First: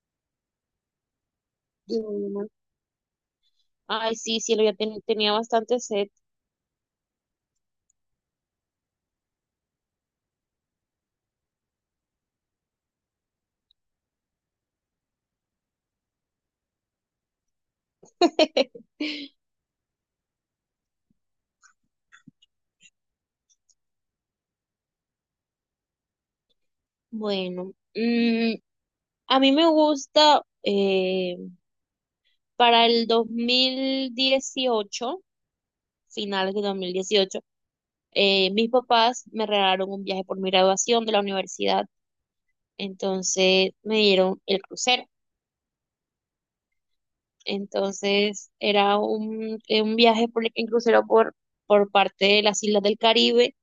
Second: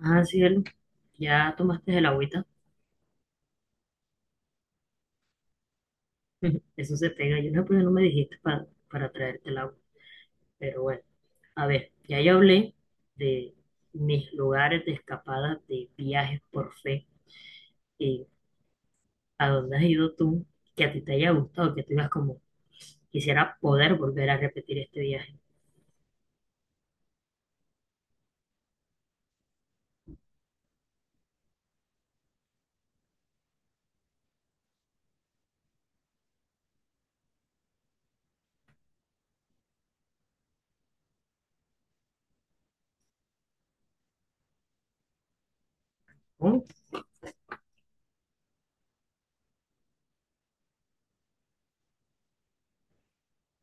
Ah, cielo, ya tomaste De el una. agüita. Ay, sí, cielo, ya tenía bastante sed. Eso se pega. Yo no, pues no me dijiste para traerte el agua. Pero bueno, a ver, ya yo hablé de mis lugares de escapada, de viajes por fe, y a dónde has ido tú, que a ti te haya gustado, que tú digas como, quisiera poder volver a repetir este viaje. Bueno, a mí me gusta para el 2018, finales de 2018, mis papás me regalaron un viaje por mi graduación de la universidad, entonces me dieron el crucero. Oh, Entonces era un viaje en crucero por parte de las Islas del Caribe,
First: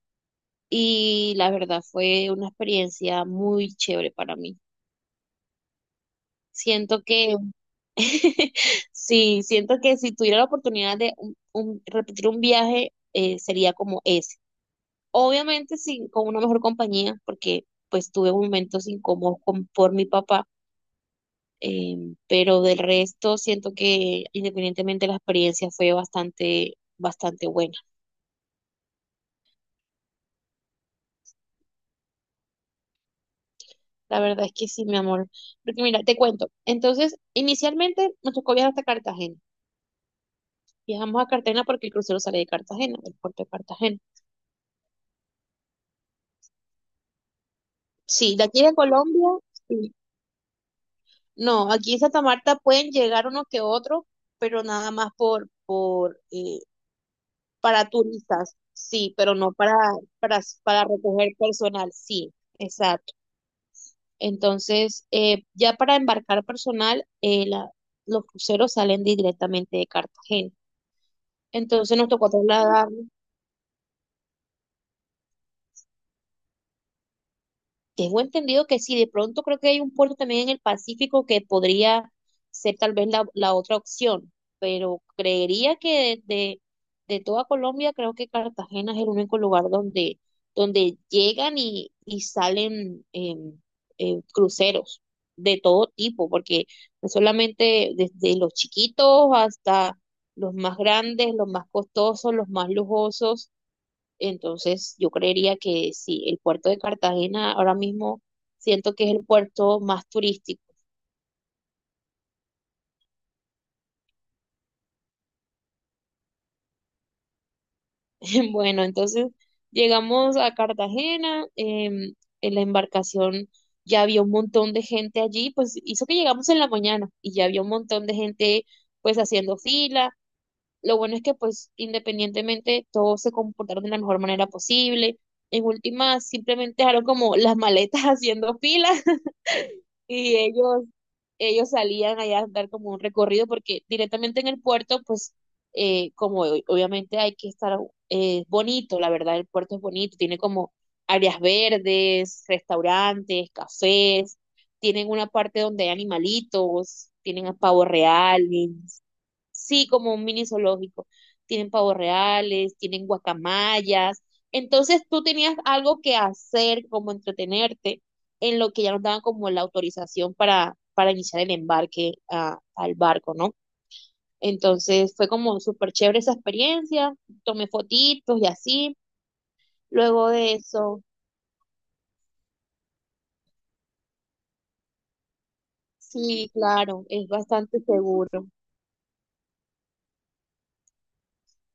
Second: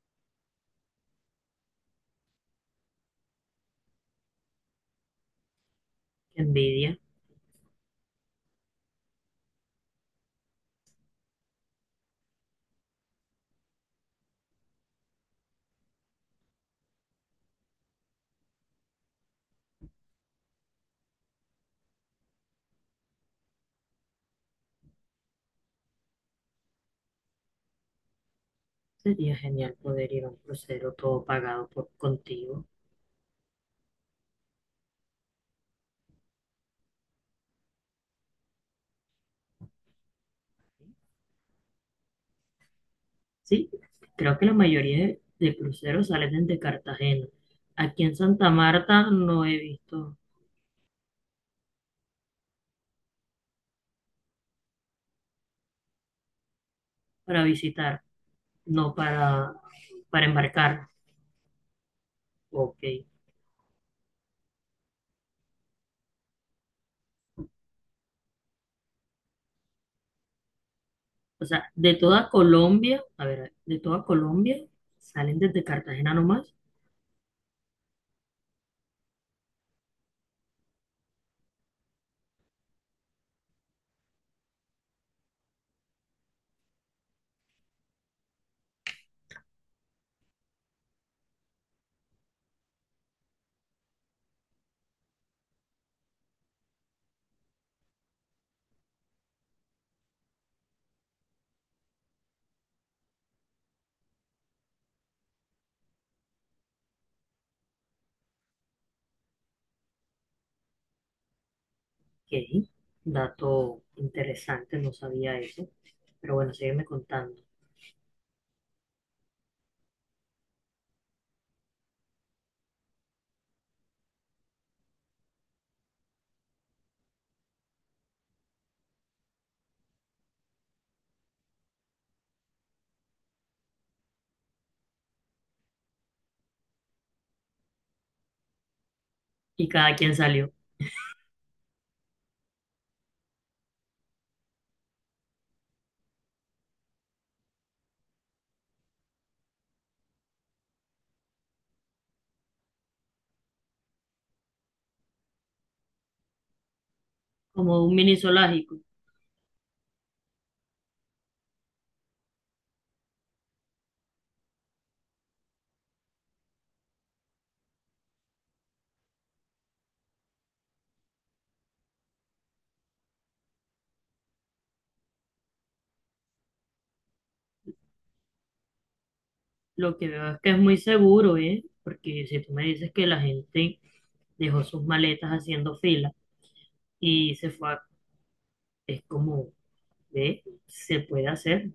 y la verdad fue una experiencia muy chévere para mí. qué envidia. Siento que, sí, siento que si tuviera la oportunidad de repetir un viaje, sería como ese. Obviamente sí, con una mejor compañía, porque pues tuve momentos incómodos por mi papá, eh, pero del resto siento que independientemente la experiencia fue bastante, bastante buena. Sería genial poder ir a un crucero todo pagado por contigo. La verdad es que sí, mi amor. Porque mira, te cuento. Entonces, inicialmente nos tocó viajar hasta Cartagena. Viajamos a Cartagena porque el crucero sale de Cartagena, del puerto de Sí, Cartagena. creo que la mayoría de cruceros salen desde Cartagena. Aquí en Sí, de Santa aquí de Marta Colombia, no he sí. visto No, aquí en Santa Marta pueden llegar unos que otros, pero nada más para para visitar, turistas, no sí, pero no para, para, para para embarcar. recoger personal, sí, Ok. exacto. Entonces, ya para embarcar personal, los cruceros salen directamente de Cartagena. O sea, Entonces de nos tocó toda trasladar. Colombia, a ver, de toda Colombia salen desde Cartagena nomás. Tengo entendido que sí, de pronto creo que hay un puerto también en el Pacífico que podría ser tal vez la otra opción, pero creería de toda Colombia creo que Cartagena es el único lugar donde, donde llegan y salen cruceros de todo tipo, porque no solamente desde los chiquitos hasta los más grandes, los más costosos, los más lujosos. Entonces, yo creería que sí, el puerto de Cartagena ahora mismo siento que es el puerto más turístico. Ok. Dato interesante, no sabía eso. Pero bueno, sígueme contando. Bueno, entonces llegamos a Cartagena, en la embarcación ya había un montón de gente allí, pues hizo que llegamos en la mañana y ya había un montón de gente pues haciendo fila. Lo bueno es que pues independientemente todos se comportaron de la mejor manera posible. En última, simplemente dejaron como las maletas haciendo fila, Y cada quien y salió ellos ellos salían allá a dar como un recorrido porque directamente en el puerto, pues obviamente hay que estar bonito, la verdad el puerto es bonito, tiene como áreas verdes, restaurantes, cafés, tienen una parte donde hay animalitos, tienen a como pavos un mini zoológico. reales. Sí, como un mini zoológico. Tienen pavos reales, tienen guacamayas. Entonces tú tenías algo que hacer, como entretenerte, en lo que ya nos daban como la autorización para iniciar el embarque al barco, ¿no? Entonces fue como súper chévere esa experiencia. Tomé fotitos y así. Lo que Luego veo es que de es muy eso, seguro, ¿eh? Porque si tú me dices que la gente dejó sus maletas haciendo fila sí, claro, es y se bastante seguro. es como, ve, se puede hacer.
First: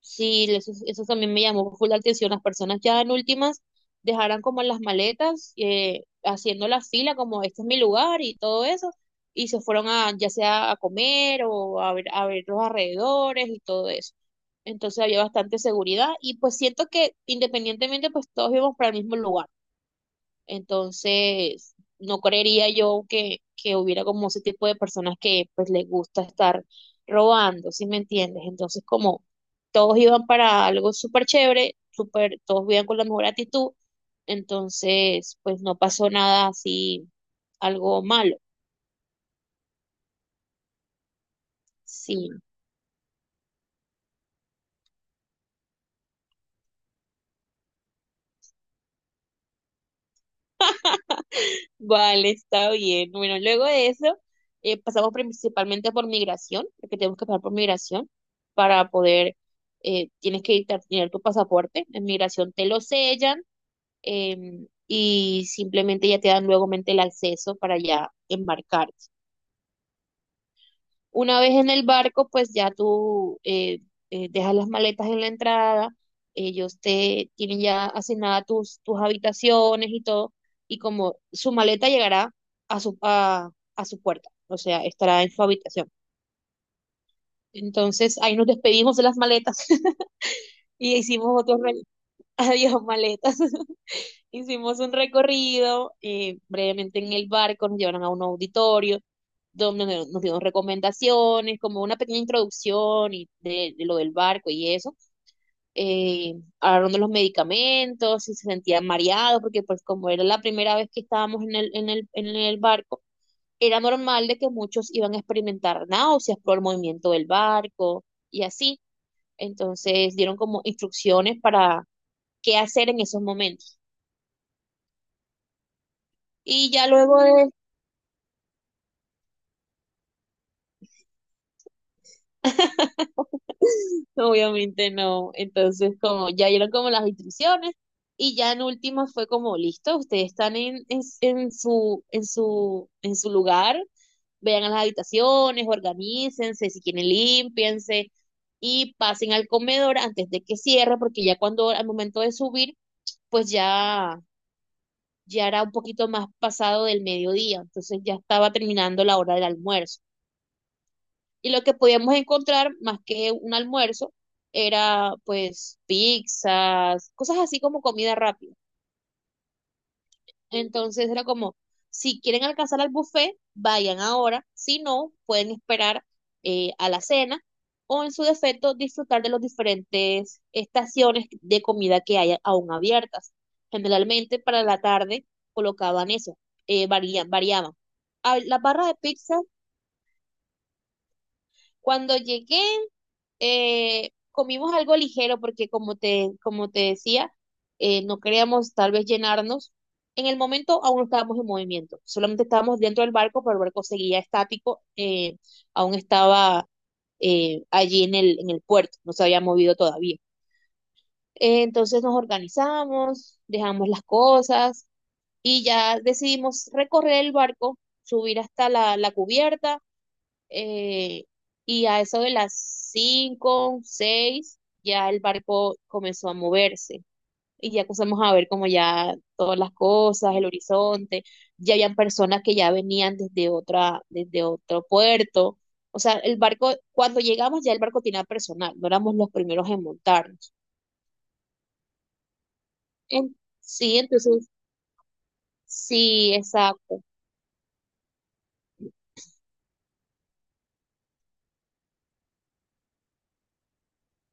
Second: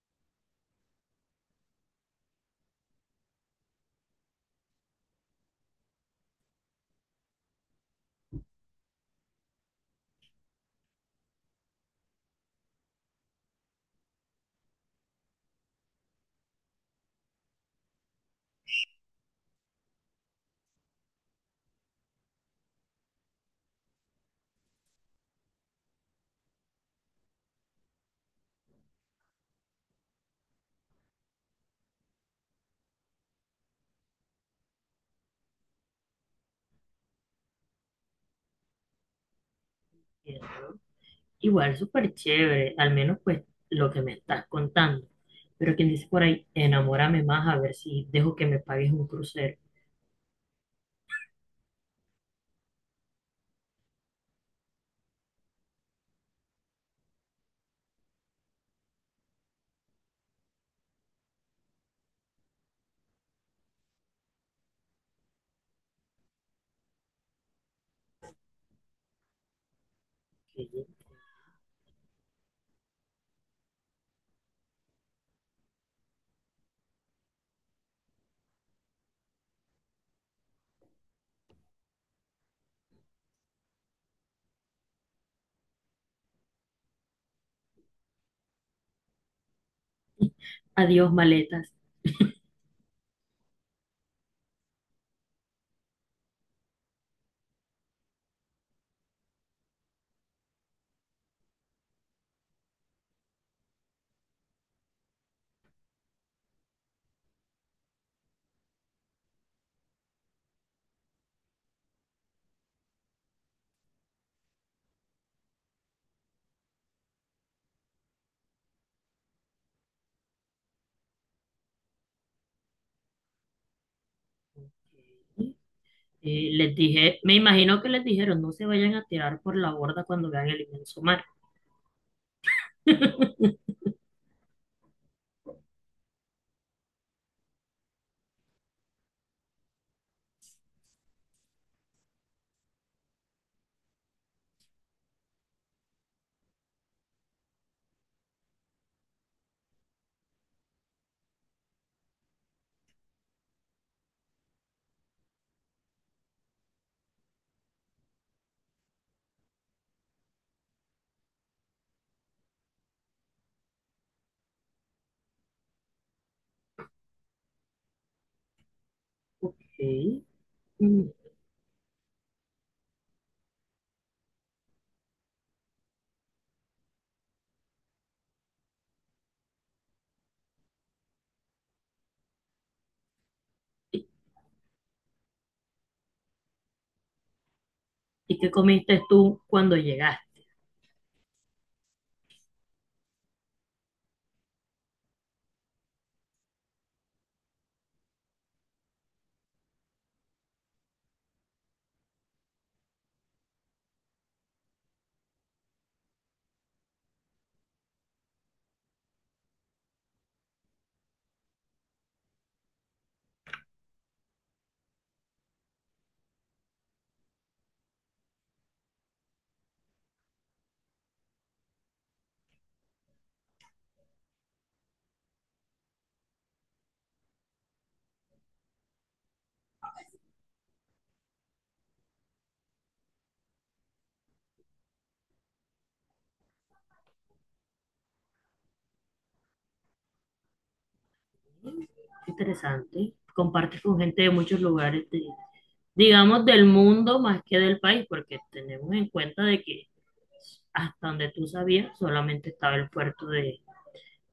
Sí, eso también me llamó full la atención. Las personas ya en últimas dejaran como las maletas, haciendo la fila como este es mi lugar y todo eso, y se fueron a ya sea a comer o a ver los alrededores y todo eso. Entonces había bastante seguridad y pues siento que independientemente pues todos íbamos para el mismo lugar. Entonces, no creería yo que hubiera como ese tipo de personas que pues les gusta estar robando, ¿sí me entiendes? Entonces, como todos iban para algo súper chévere, súper, todos iban con la mejor actitud, entonces, pues no pasó nada así, algo malo, Y, ¿no? Igual súper sí. chévere, al menos pues lo que me estás contando. Pero quien dice por ahí, enamórame más a ver si dejo que me pagues un crucero. Vale, está bien. Bueno, luego de eso, pasamos principalmente por migración, porque tenemos que pasar por migración para poder, tener tu pasaporte. En migración te lo sellan, y simplemente ya te dan luego el acceso para ya embarcar. Que- Una vez en el barco, pues ya tú dejas las maletas en la entrada, ellos te tienen ya asignadas tus habitaciones y todo, y como su maleta llegará a a su puerta, o sea, estará en su habitación. Entonces ahí nos despedimos de las maletas. y Adiós, hicimos otro maletas. re- Adiós, maletas. Hicimos un recorrido, brevemente en el barco, nos llevaron a un auditorio donde nos dieron recomendaciones, como una pequeña introducción y de lo del barco y eso. Eh, hablaron de los medicamentos, si se sentían mareados, porque pues como era la primera vez que estábamos en el barco, era normal de que muchos iban a experimentar náuseas por el movimiento del barco y así. Entonces dieron como instrucciones para qué hacer en esos momentos. Y Les ya dije, luego me de... imagino que les dijeron, no se vayan a tirar por la borda cuando vean el inmenso mar. Obviamente no. Entonces, como ya dieron como las instrucciones y ya en último fue como, listo, ustedes están en su lugar, vean a las habitaciones, organícense, si quieren límpiense y pasen al comedor antes de que cierre, porque ya cuando al momento de subir, pues ya, ya era un poquito más pasado del mediodía, entonces ya estaba terminando la hora del almuerzo. Y lo que podíamos encontrar, más que un almuerzo, era pues pizzas, cosas así como comida rápida. Ok. Entonces Mm, era como, si quieren alcanzar al buffet, vayan ahora, si no, pueden esperar a la cena o en su defecto disfrutar de las diferentes estaciones de comida que hay aún abiertas. ¿Y Generalmente para la tarde colocaban eso, variaban. Y qué La barra de comiste tú pizza, cuando llegaste? cuando llegué. Comimos algo ligero porque como te decía, no queríamos tal vez llenarnos. En el momento aún no estábamos en movimiento, solamente estábamos dentro del barco, pero el barco seguía estático, aún estaba allí en el puerto, no se había movido todavía. Entonces nos organizamos, dejamos las cosas y ya decidimos recorrer el barco, subir hasta la cubierta, eh, y a eso de las cinco, seis, ya el barco comenzó a moverse y ya comenzamos a ver como ya todas las cosas, el horizonte, ya habían personas que ya venían desde desde otro puerto. O sea, el barco, cuando llegamos ya el barco tenía personal, no éramos los primeros en montarnos. Interesante. Compartes Sí, con gente de entonces, muchos lugares, de- sí, digamos, del exacto. mundo más que del país, porque tenemos en cuenta de que hasta donde tú sabías solamente estaba el puerto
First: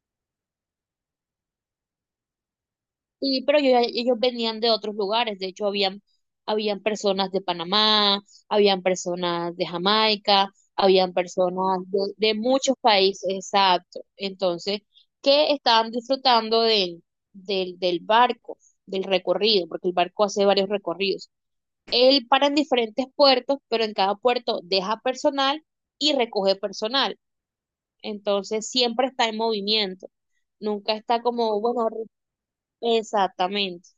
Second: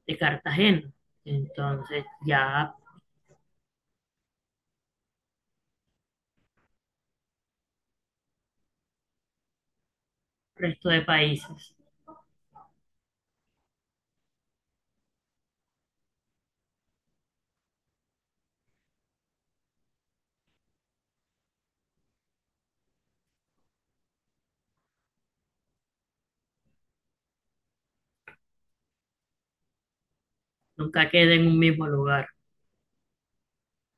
de Cartagena. Entonces, ya Sí, pero ellos venían de otros lugares, de hecho habían personas de Panamá, habían personas de Jamaica, resto de habían países personas de muchos países, exacto, entonces, que estaban disfrutando del barco, del recorrido, porque el barco hace varios recorridos. Él para en diferentes puertos, pero en cada puerto deja personal y recoge personal, entonces siempre está en movimiento, nunca nunca está queda en un como, mismo bueno, lugar. exactamente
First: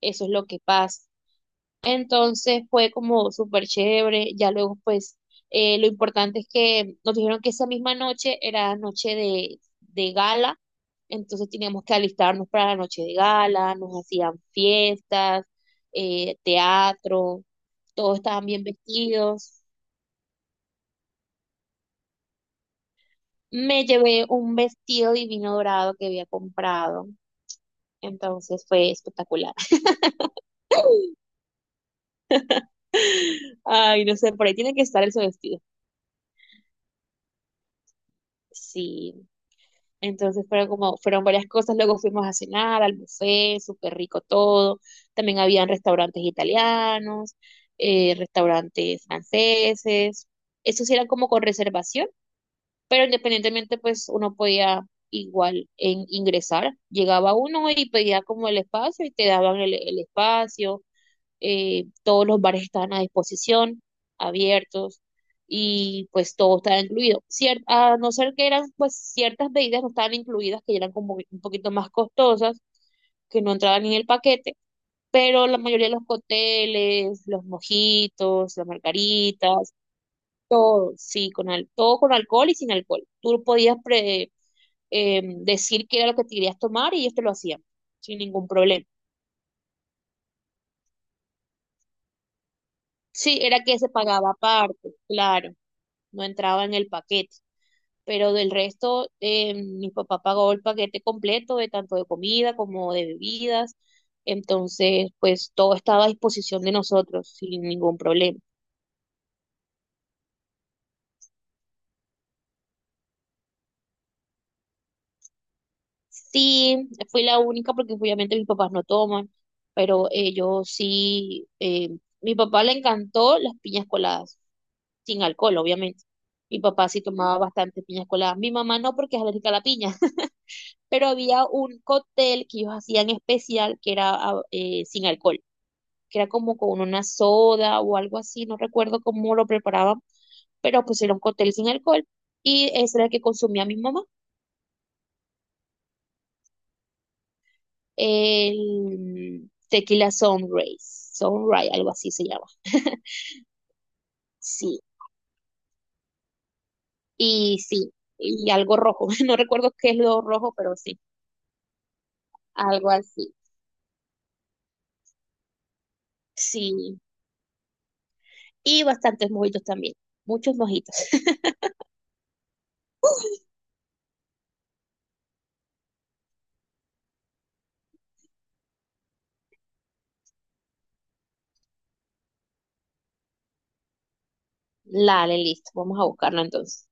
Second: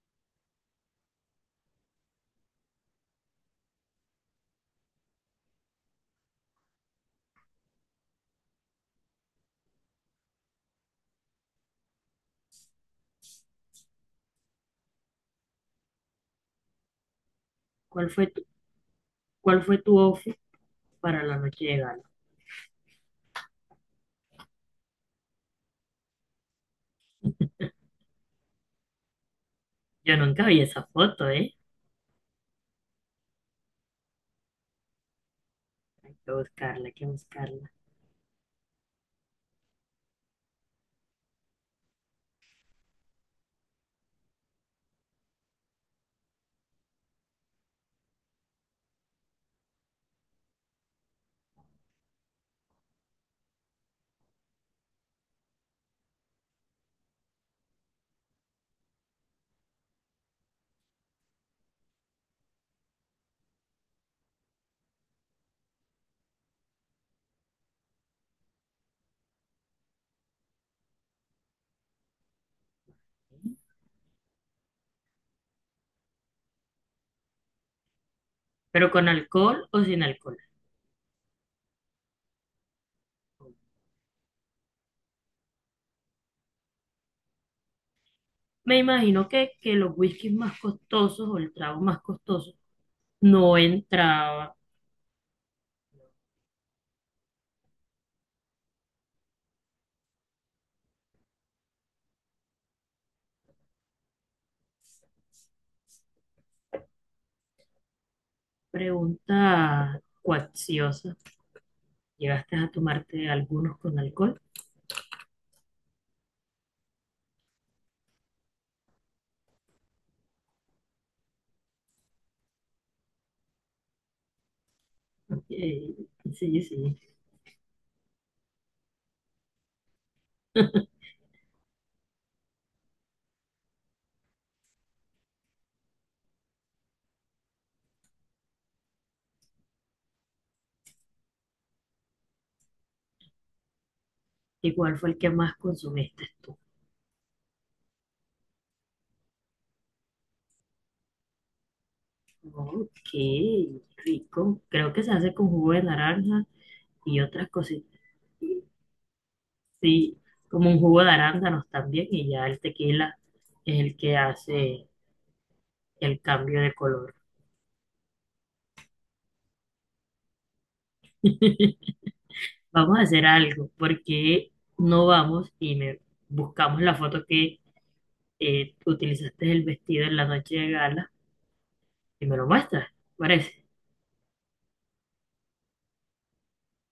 eso es lo que pasa. Entonces fue como súper chévere, ya luego pues lo importante es que nos dijeron que esa misma noche era noche de gala, entonces teníamos que alistarnos para la noche de gala, nos hacían fiestas, teatro, ¿Cuál todos fue tu, estaban bien vestidos. cuál fue tu outfit para la noche de gala? Me llevé un vestido divino dorado que había comprado, entonces fue espectacular. Yo nunca vi esa foto, ¿eh? Ay, no sé, por ahí tiene que estar ese vestido. Hay que buscarla, hay que buscarla. Sí. Entonces fueron como, fueron varias cosas, luego fuimos a cenar al buffet, súper rico todo, también habían restaurantes italianos, restaurantes franceses, esos eran como con reservación, pero independientemente pues uno podía ingresar, llegaba uno y pedía como el espacio y te daban el espacio, todos los bares estaban a disposición, abiertos, y pues todo estaba incluido. A no ser que eran, pues ciertas bebidas no estaban incluidas, que eran como un poquito más costosas, que no entraban en el paquete, pero la mayoría de los cócteles, los mojitos, las ¿Pero con alcohol margaritas, o sin alcohol? todo, sí, todo con alcohol y sin alcohol. Tú podías decir qué era lo que te querías tomar y ellos te lo hacían, sin ningún Me problema. imagino que los whiskies más costosos o el trago más costoso Sí, no era que se pagaba entraba. aparte, claro. No entraba en el paquete. Pero del resto, mi papá pagó el paquete completo de tanto de comida como de bebidas. Entonces, pues todo estaba a disposición de nosotros sin ningún problema. Pregunta cuacciosa. ¿Llegaste a tomarte algunos con alcohol? Sí, fui la única porque obviamente mis papás no toman, pero ellos sí, mi papá le encantó las piñas coladas, sin alcohol, Eh, obviamente. Mi sí, papá sí. sí tomaba bastante piñas coladas. Mi mamá no porque es alérgica a la piña. Pero había un cóctel que ellos hacían especial que era sin alcohol, que era como con una soda o algo así, no recuerdo cómo lo preparaban, pero pues era un cóctel sin alcohol y ese era el que consumía mi mamá, ¿Y cuál fue el que más consumiste tú? el tequila sunrise, sunrise, algo así se llama. Ok, rico. Sí, Creo que se hace con jugo de naranja y otras y cositas. sí, y algo rojo, no recuerdo qué es Sí, lo rojo, como pero un sí, jugo de arándanos también y ya el algo tequila así. es el que hace el cambio de Sí, color. y bastantes mojitos también, muchos mojitos. Vamos a hacer algo, porque no vamos y me buscamos la foto que utilizaste el vestido en la noche de gala y me lo muestras, ¿te parece? Dale, listo, vamos a buscarlo entonces.